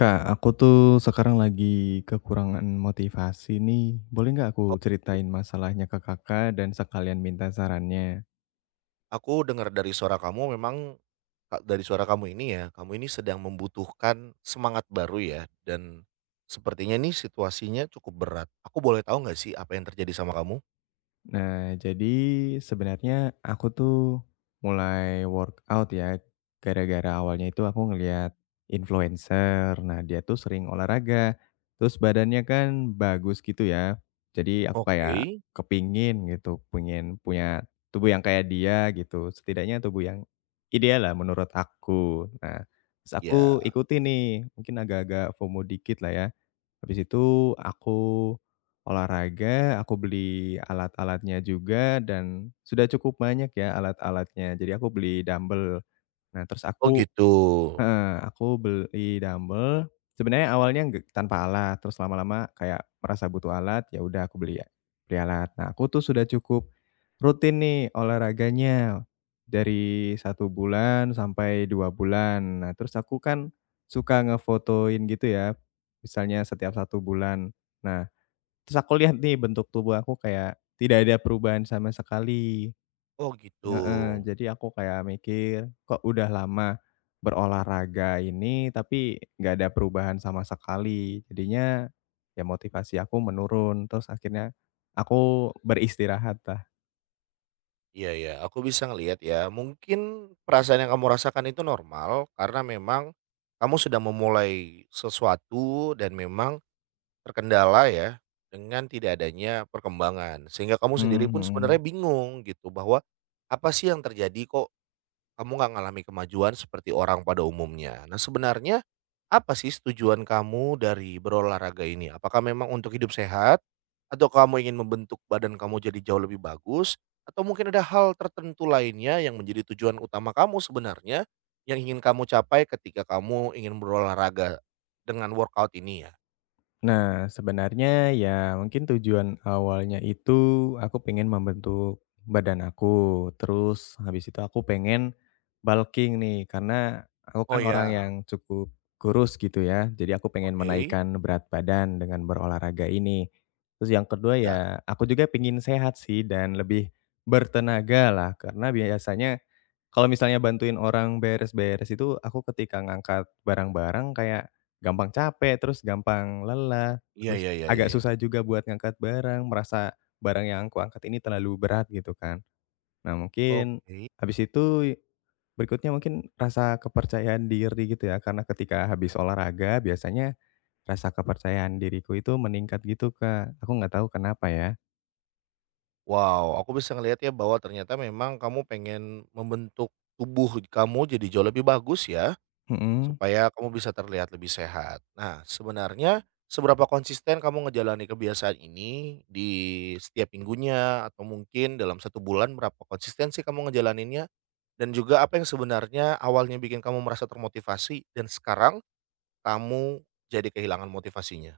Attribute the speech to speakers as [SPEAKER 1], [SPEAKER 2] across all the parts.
[SPEAKER 1] Kak, aku tuh sekarang lagi kekurangan motivasi nih. Boleh nggak aku
[SPEAKER 2] Oke,
[SPEAKER 1] ceritain masalahnya ke kakak dan sekalian minta sarannya?
[SPEAKER 2] aku dengar dari suara kamu memang dari suara kamu ini ya, kamu ini sedang membutuhkan semangat baru ya, dan sepertinya nih situasinya cukup berat. Aku boleh tahu nggak sih apa yang terjadi sama kamu?
[SPEAKER 1] Nah, jadi sebenarnya aku tuh mulai workout ya, gara-gara awalnya itu aku ngeliat influencer. Nah, dia tuh sering olahraga, terus badannya kan bagus gitu ya. Jadi aku
[SPEAKER 2] Oke,
[SPEAKER 1] kayak kepingin gitu, pengen punya tubuh yang kayak dia gitu. Setidaknya tubuh yang ideal lah menurut aku. Nah, terus aku
[SPEAKER 2] ya.
[SPEAKER 1] ikuti nih, mungkin agak-agak FOMO dikit lah ya. Habis itu aku olahraga, aku beli alat-alatnya juga dan sudah cukup banyak ya alat-alatnya. Jadi aku beli dumbbell. Nah, terus
[SPEAKER 2] Oh
[SPEAKER 1] aku
[SPEAKER 2] gitu.
[SPEAKER 1] heeh, aku beli dumbbell, sebenarnya awalnya nggak tanpa alat, terus lama-lama kayak merasa butuh alat, ya udah aku beli beli alat. Nah, aku tuh sudah cukup rutin nih olahraganya, dari 1 bulan sampai 2 bulan. Nah, terus aku kan suka ngefotoin gitu ya, misalnya setiap 1 bulan. Nah, terus aku lihat nih bentuk tubuh aku kayak tidak ada perubahan sama sekali.
[SPEAKER 2] Oh gitu.
[SPEAKER 1] Heeh, jadi aku kayak mikir, kok udah lama berolahraga ini tapi nggak ada perubahan sama sekali. Jadinya ya motivasi aku menurun, terus akhirnya aku beristirahat lah.
[SPEAKER 2] Iya ya, aku bisa ngelihat ya. Mungkin perasaan yang kamu rasakan itu normal karena memang kamu sudah memulai sesuatu dan memang terkendala ya, dengan tidak adanya perkembangan, sehingga kamu sendiri
[SPEAKER 1] Mhm,
[SPEAKER 2] pun
[SPEAKER 1] mhm.
[SPEAKER 2] sebenarnya bingung gitu bahwa, apa sih yang terjadi kok kamu nggak ngalami kemajuan seperti orang pada umumnya. Nah sebenarnya, apa sih tujuan kamu dari berolahraga ini? Apakah memang untuk hidup sehat? Atau kamu ingin membentuk badan kamu jadi jauh lebih bagus? Atau mungkin ada hal tertentu lainnya yang menjadi tujuan utama kamu sebenarnya, yang ingin kamu capai ketika kamu ingin berolahraga dengan workout ini ya?
[SPEAKER 1] Nah, sebenarnya ya mungkin tujuan awalnya itu aku pengen membentuk badan aku. Terus habis itu aku pengen bulking nih, karena aku
[SPEAKER 2] Oh
[SPEAKER 1] kan orang yang
[SPEAKER 2] ya.
[SPEAKER 1] cukup kurus gitu ya. Jadi aku pengen
[SPEAKER 2] Oke,
[SPEAKER 1] menaikkan berat badan dengan berolahraga ini. Terus yang kedua
[SPEAKER 2] ya.
[SPEAKER 1] ya aku juga pengen sehat sih dan lebih bertenaga lah, karena biasanya kalau misalnya bantuin orang beres-beres itu, aku ketika ngangkat barang-barang kayak gampang capek, terus gampang lelah,
[SPEAKER 2] Iya
[SPEAKER 1] terus
[SPEAKER 2] iya iya iya
[SPEAKER 1] agak
[SPEAKER 2] iya.
[SPEAKER 1] susah juga buat ngangkat barang, merasa barang yang aku angkat ini terlalu berat gitu kan. Nah, mungkin
[SPEAKER 2] Oke.
[SPEAKER 1] habis itu berikutnya mungkin rasa kepercayaan diri gitu ya, karena ketika habis olahraga biasanya rasa kepercayaan diriku itu meningkat gitu Kak, aku nggak tahu kenapa ya.
[SPEAKER 2] Wow, aku bisa ngelihat ya bahwa ternyata memang kamu pengen membentuk tubuh kamu jadi jauh lebih bagus ya,
[SPEAKER 1] Mhm.
[SPEAKER 2] supaya kamu bisa terlihat lebih sehat. Nah, sebenarnya seberapa konsisten kamu ngejalani kebiasaan ini di setiap minggunya atau mungkin dalam satu bulan berapa konsisten sih kamu ngejalaninnya? Dan juga apa yang sebenarnya awalnya bikin kamu merasa termotivasi dan sekarang kamu jadi kehilangan motivasinya?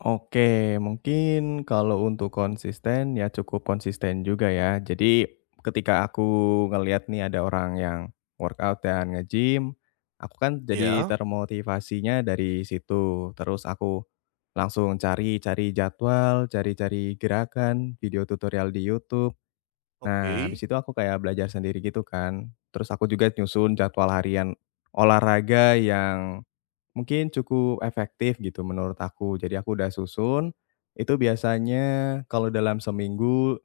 [SPEAKER 1] Oke, mungkin kalau untuk konsisten ya cukup konsisten juga ya. Jadi ketika aku ngelihat nih ada orang yang workout dan nge-gym, aku kan jadi
[SPEAKER 2] Ya,
[SPEAKER 1] termotivasinya dari situ. Terus aku langsung cari-cari jadwal, cari-cari gerakan, video tutorial di YouTube. Nah,
[SPEAKER 2] oke.
[SPEAKER 1] habis itu aku kayak belajar sendiri gitu kan. Terus aku juga nyusun jadwal harian olahraga yang mungkin cukup efektif gitu menurut aku. Jadi aku udah susun, itu biasanya kalau dalam seminggu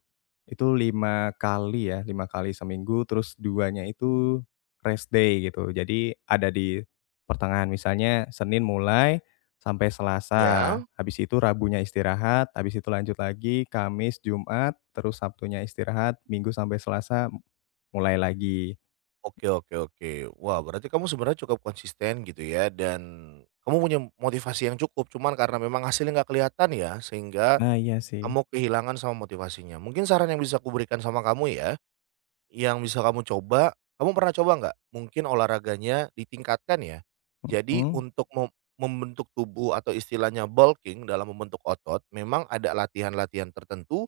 [SPEAKER 1] itu 5 kali ya, 5 kali seminggu terus duanya itu rest day gitu. Jadi ada di pertengahan, misalnya Senin mulai sampai Selasa,
[SPEAKER 2] Ya,
[SPEAKER 1] habis itu Rabunya istirahat, habis itu lanjut lagi Kamis, Jumat, terus Sabtunya istirahat, Minggu sampai Selasa mulai lagi.
[SPEAKER 2] oke oke oke. Wah, berarti kamu sebenarnya cukup konsisten gitu ya dan kamu punya motivasi yang cukup, cuman karena memang hasilnya nggak kelihatan ya, sehingga
[SPEAKER 1] Nah, iya sih.
[SPEAKER 2] kamu kehilangan sama motivasinya. Mungkin saran yang bisa aku berikan sama kamu ya. Yang bisa kamu coba, kamu pernah coba nggak, mungkin olahraganya ditingkatkan ya? Jadi
[SPEAKER 1] Hmm,
[SPEAKER 2] untuk membentuk tubuh atau istilahnya bulking dalam membentuk otot, memang ada latihan-latihan tertentu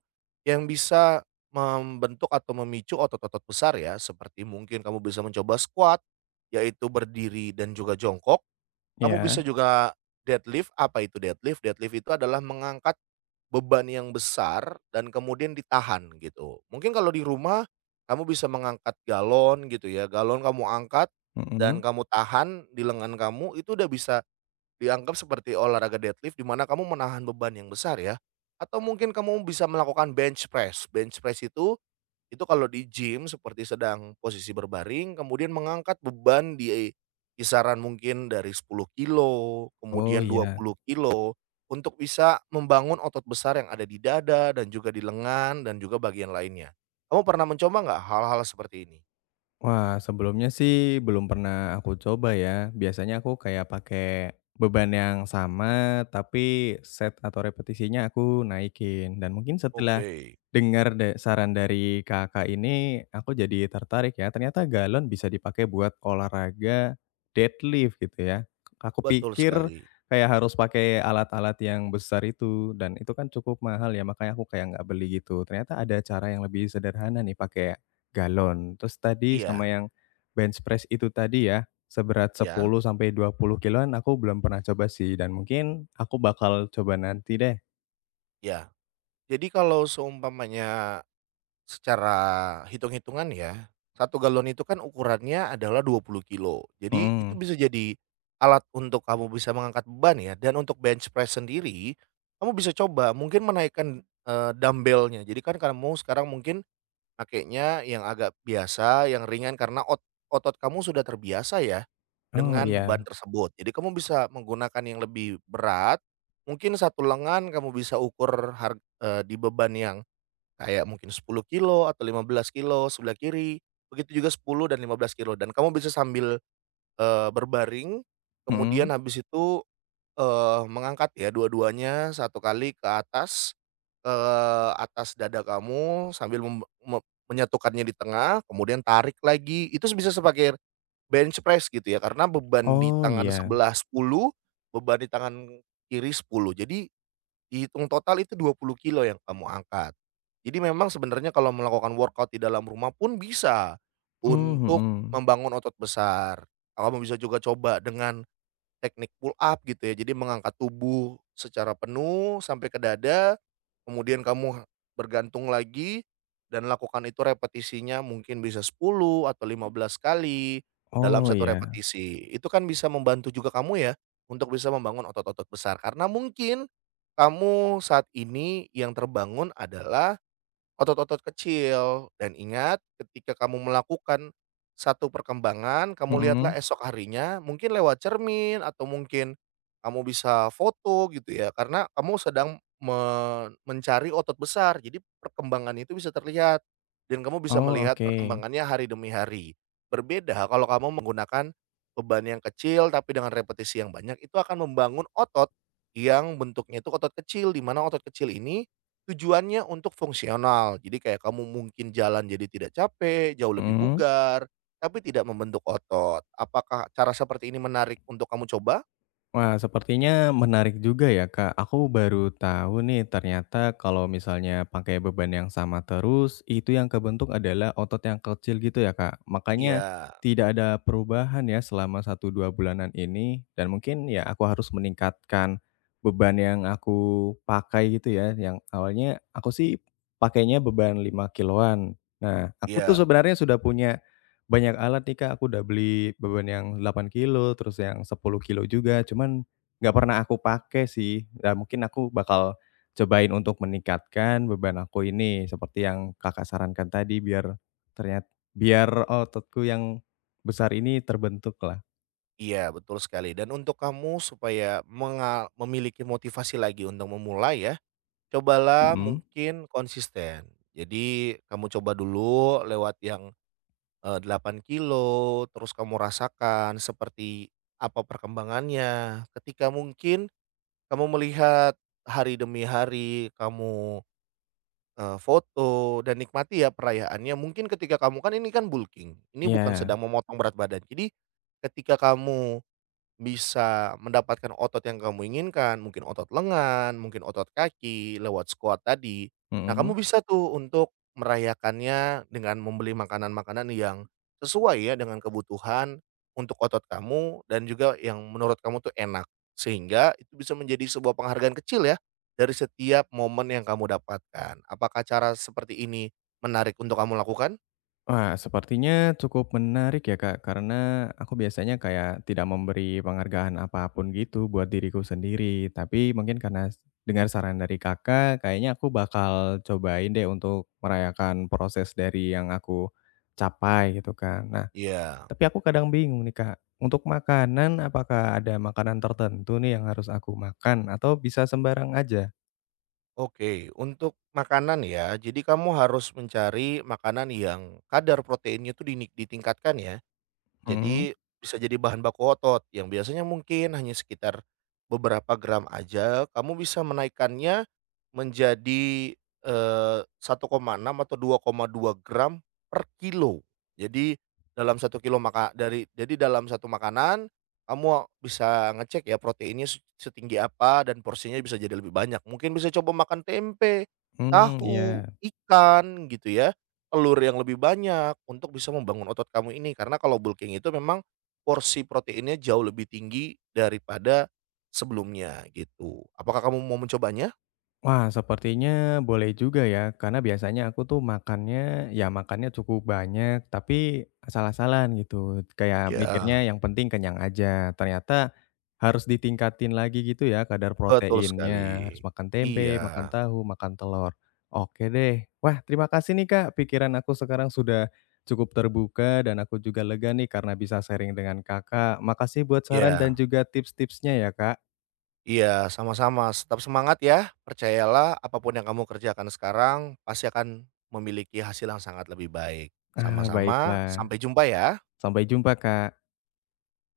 [SPEAKER 2] yang bisa membentuk atau memicu otot-otot besar ya, seperti mungkin kamu bisa mencoba squat, yaitu berdiri dan juga jongkok, kamu
[SPEAKER 1] iya,
[SPEAKER 2] bisa juga deadlift, apa itu deadlift? Deadlift itu adalah mengangkat beban yang besar dan kemudian ditahan gitu. Mungkin kalau di rumah kamu bisa mengangkat galon gitu ya, galon kamu angkat
[SPEAKER 1] mhm.
[SPEAKER 2] dan kamu tahan di lengan kamu itu udah bisa dianggap seperti olahraga deadlift di mana kamu menahan beban yang besar ya. Atau mungkin kamu bisa melakukan bench press. Bench press itu kalau di gym seperti sedang posisi berbaring, kemudian mengangkat beban di kisaran mungkin dari 10 kilo
[SPEAKER 1] Oh,
[SPEAKER 2] kemudian
[SPEAKER 1] iya.
[SPEAKER 2] 20 kilo untuk bisa membangun otot besar yang ada di dada dan juga di lengan dan juga bagian lainnya. Kamu pernah mencoba nggak hal-hal seperti ini?
[SPEAKER 1] Wah, sebelumnya sih belum pernah aku coba ya. Biasanya aku kayak pakai beban yang sama, tapi set atau repetisinya aku naikin. Dan mungkin setelah
[SPEAKER 2] Oke,
[SPEAKER 1] dengar saran dari Kakak ini, aku jadi tertarik ya. Ternyata galon bisa dipakai buat olahraga deadlift gitu ya. Aku
[SPEAKER 2] betul
[SPEAKER 1] pikir
[SPEAKER 2] sekali.
[SPEAKER 1] kayak harus pakai alat-alat yang besar itu, dan itu kan cukup mahal ya, makanya aku kayak nggak beli gitu. Ternyata ada cara yang lebih sederhana nih pakai galon. Terus tadi
[SPEAKER 2] Iya,
[SPEAKER 1] sama yang bench press itu tadi ya, seberat
[SPEAKER 2] iya,
[SPEAKER 1] 10 sampai 20 kiloan aku belum pernah coba sih dan mungkin aku bakal coba nanti deh.
[SPEAKER 2] iya. Jadi kalau seumpamanya secara hitung-hitungan ya, satu galon itu kan ukurannya adalah 20 kilo. Jadi itu
[SPEAKER 1] Mhm.
[SPEAKER 2] bisa jadi alat untuk kamu bisa mengangkat beban ya, dan untuk bench press sendiri, kamu bisa coba mungkin menaikkan, dumbbell. Jadi kan kamu sekarang mungkin pakainya yang agak biasa, yang ringan karena otot kamu sudah terbiasa ya
[SPEAKER 1] Oh
[SPEAKER 2] dengan
[SPEAKER 1] iya.
[SPEAKER 2] beban tersebut. Jadi kamu bisa menggunakan yang lebih berat, mungkin satu lengan kamu bisa di beban yang kayak mungkin 10 kilo atau 15 kilo sebelah kiri, begitu juga 10 dan 15 kilo dan kamu bisa sambil, berbaring, kemudian
[SPEAKER 1] Mhm.
[SPEAKER 2] habis itu, mengangkat ya dua-duanya satu kali ke atas dada kamu sambil mem me menyatukannya di tengah, kemudian tarik lagi. Itu bisa sebagai bench press gitu ya, karena beban di
[SPEAKER 1] Oh
[SPEAKER 2] tangan
[SPEAKER 1] iya.
[SPEAKER 2] sebelah 10, beban di tangan kiri 10. Jadi dihitung total itu 20 kilo yang kamu angkat. Jadi memang sebenarnya kalau melakukan workout di dalam rumah pun bisa,
[SPEAKER 1] Mmm,
[SPEAKER 2] untuk
[SPEAKER 1] mhm.
[SPEAKER 2] membangun otot besar. Kamu bisa juga coba dengan teknik pull up gitu ya, jadi mengangkat tubuh secara penuh sampai ke dada, kemudian kamu bergantung lagi dan lakukan itu repetisinya mungkin bisa 10 atau 15 kali dalam
[SPEAKER 1] Oh
[SPEAKER 2] satu
[SPEAKER 1] iya.
[SPEAKER 2] repetisi. Itu kan bisa membantu juga kamu ya, untuk bisa membangun otot-otot besar karena mungkin kamu saat ini yang terbangun adalah otot-otot kecil. Dan ingat ketika kamu melakukan satu perkembangan, kamu lihatlah
[SPEAKER 1] Mhm.
[SPEAKER 2] esok harinya mungkin lewat cermin atau mungkin kamu bisa foto gitu ya, karena kamu sedang mencari otot besar. Jadi perkembangan itu bisa terlihat dan kamu bisa
[SPEAKER 1] Oh
[SPEAKER 2] melihat
[SPEAKER 1] oke.
[SPEAKER 2] perkembangannya hari demi hari. Berbeda kalau kamu menggunakan beban yang kecil tapi dengan repetisi yang banyak, itu akan membangun otot yang bentuknya itu otot kecil, di mana otot kecil ini tujuannya untuk fungsional, jadi kayak kamu mungkin jalan jadi tidak capek, jauh lebih
[SPEAKER 1] Mhm.
[SPEAKER 2] bugar, tapi tidak membentuk otot. Apakah cara seperti ini menarik untuk kamu coba?
[SPEAKER 1] Wah, sepertinya menarik juga ya, Kak. Aku baru tahu nih ternyata kalau misalnya pakai beban yang sama terus, itu yang kebentuk adalah otot yang kecil gitu ya, Kak. Makanya
[SPEAKER 2] Iya
[SPEAKER 1] tidak ada perubahan ya selama satu 2 bulanan ini dan mungkin ya aku harus meningkatkan beban yang aku pakai gitu ya. Yang awalnya aku sih pakainya beban 5 kiloan. Nah, aku tuh
[SPEAKER 2] iya
[SPEAKER 1] sebenarnya sudah punya banyak alat nih, Kak, aku udah beli beban yang 8 kilo terus yang 10 kilo juga, cuman nggak pernah aku pakai sih. Ya mungkin aku bakal cobain untuk meningkatkan beban aku ini, seperti yang Kakak sarankan tadi biar ternyata biar ototku yang besar ini terbentuklah.
[SPEAKER 2] iya, betul sekali. Dan untuk kamu supaya memiliki motivasi lagi untuk memulai ya, cobalah
[SPEAKER 1] Mhm,
[SPEAKER 2] mungkin konsisten. Jadi kamu coba dulu lewat yang, 8 kilometer, terus kamu rasakan seperti apa perkembangannya. Ketika mungkin kamu melihat hari demi hari, kamu, foto dan nikmati ya perayaannya. Mungkin ketika kamu kan ini kan bulking, ini bukan
[SPEAKER 1] iya,
[SPEAKER 2] sedang memotong berat badan. Jadi, ketika kamu bisa mendapatkan otot yang kamu inginkan, mungkin otot lengan, mungkin otot kaki lewat squat tadi. Nah,
[SPEAKER 1] mhm.
[SPEAKER 2] kamu bisa tuh untuk merayakannya dengan membeli makanan-makanan yang sesuai ya dengan kebutuhan untuk otot kamu dan juga yang menurut kamu tuh enak. Sehingga itu bisa menjadi sebuah penghargaan kecil ya dari setiap momen yang kamu dapatkan. Apakah cara seperti ini menarik untuk kamu lakukan?
[SPEAKER 1] Wah, sepertinya cukup menarik ya, Kak, karena aku biasanya kayak tidak memberi penghargaan apapun gitu buat diriku sendiri. Tapi mungkin karena dengar saran dari Kakak, kayaknya aku bakal cobain deh untuk merayakan proses dari yang aku capai gitu kan. Nah,
[SPEAKER 2] Iya.
[SPEAKER 1] tapi aku kadang bingung nih, Kak. Untuk makanan, apakah ada makanan tertentu nih yang harus aku makan atau bisa sembarang aja?
[SPEAKER 2] Oke, untuk makanan ya, jadi kamu harus mencari makanan yang kadar proteinnya itu ditingkatkan ya.
[SPEAKER 1] Hmm,
[SPEAKER 2] Jadi bisa jadi bahan baku otot yang biasanya mungkin hanya sekitar beberapa gram aja, kamu bisa menaikkannya menjadi, 1,6 atau 2,2 gram per kilo. Jadi dalam satu kilo maka dari jadi dalam satu makanan, kamu bisa ngecek ya proteinnya setinggi apa dan porsinya bisa jadi lebih banyak. Mungkin bisa coba makan tempe,
[SPEAKER 1] hmm, iya.
[SPEAKER 2] tahu, ikan gitu ya telur yang lebih banyak untuk bisa membangun otot kamu ini. Karena kalau bulking itu memang porsi proteinnya jauh lebih tinggi daripada sebelumnya gitu. Apakah kamu mau mencobanya?
[SPEAKER 1] Wah, sepertinya boleh juga ya, karena biasanya aku tuh makannya, ya makannya cukup banyak, tapi asal-asalan gitu. Kayak mikirnya
[SPEAKER 2] Ya,
[SPEAKER 1] yang penting kenyang aja. Ternyata harus ditingkatin lagi gitu ya kadar
[SPEAKER 2] betul
[SPEAKER 1] proteinnya. Harus
[SPEAKER 2] sekali.
[SPEAKER 1] makan tempe, makan
[SPEAKER 2] Iya,
[SPEAKER 1] tahu, makan telur. Oke deh. Wah, terima kasih nih Kak. Pikiran aku sekarang sudah cukup terbuka dan aku juga lega nih karena bisa sharing dengan Kakak. Makasih buat saran dan
[SPEAKER 2] iya,
[SPEAKER 1] juga tips-tipsnya ya Kak.
[SPEAKER 2] iya, sama-sama. Tetap semangat ya. Percayalah apapun yang kamu kerjakan sekarang pasti akan memiliki hasil yang sangat lebih baik.
[SPEAKER 1] Ah,
[SPEAKER 2] Sama-sama,
[SPEAKER 1] baiklah.
[SPEAKER 2] sampai jumpa ya.
[SPEAKER 1] Sampai jumpa Kak.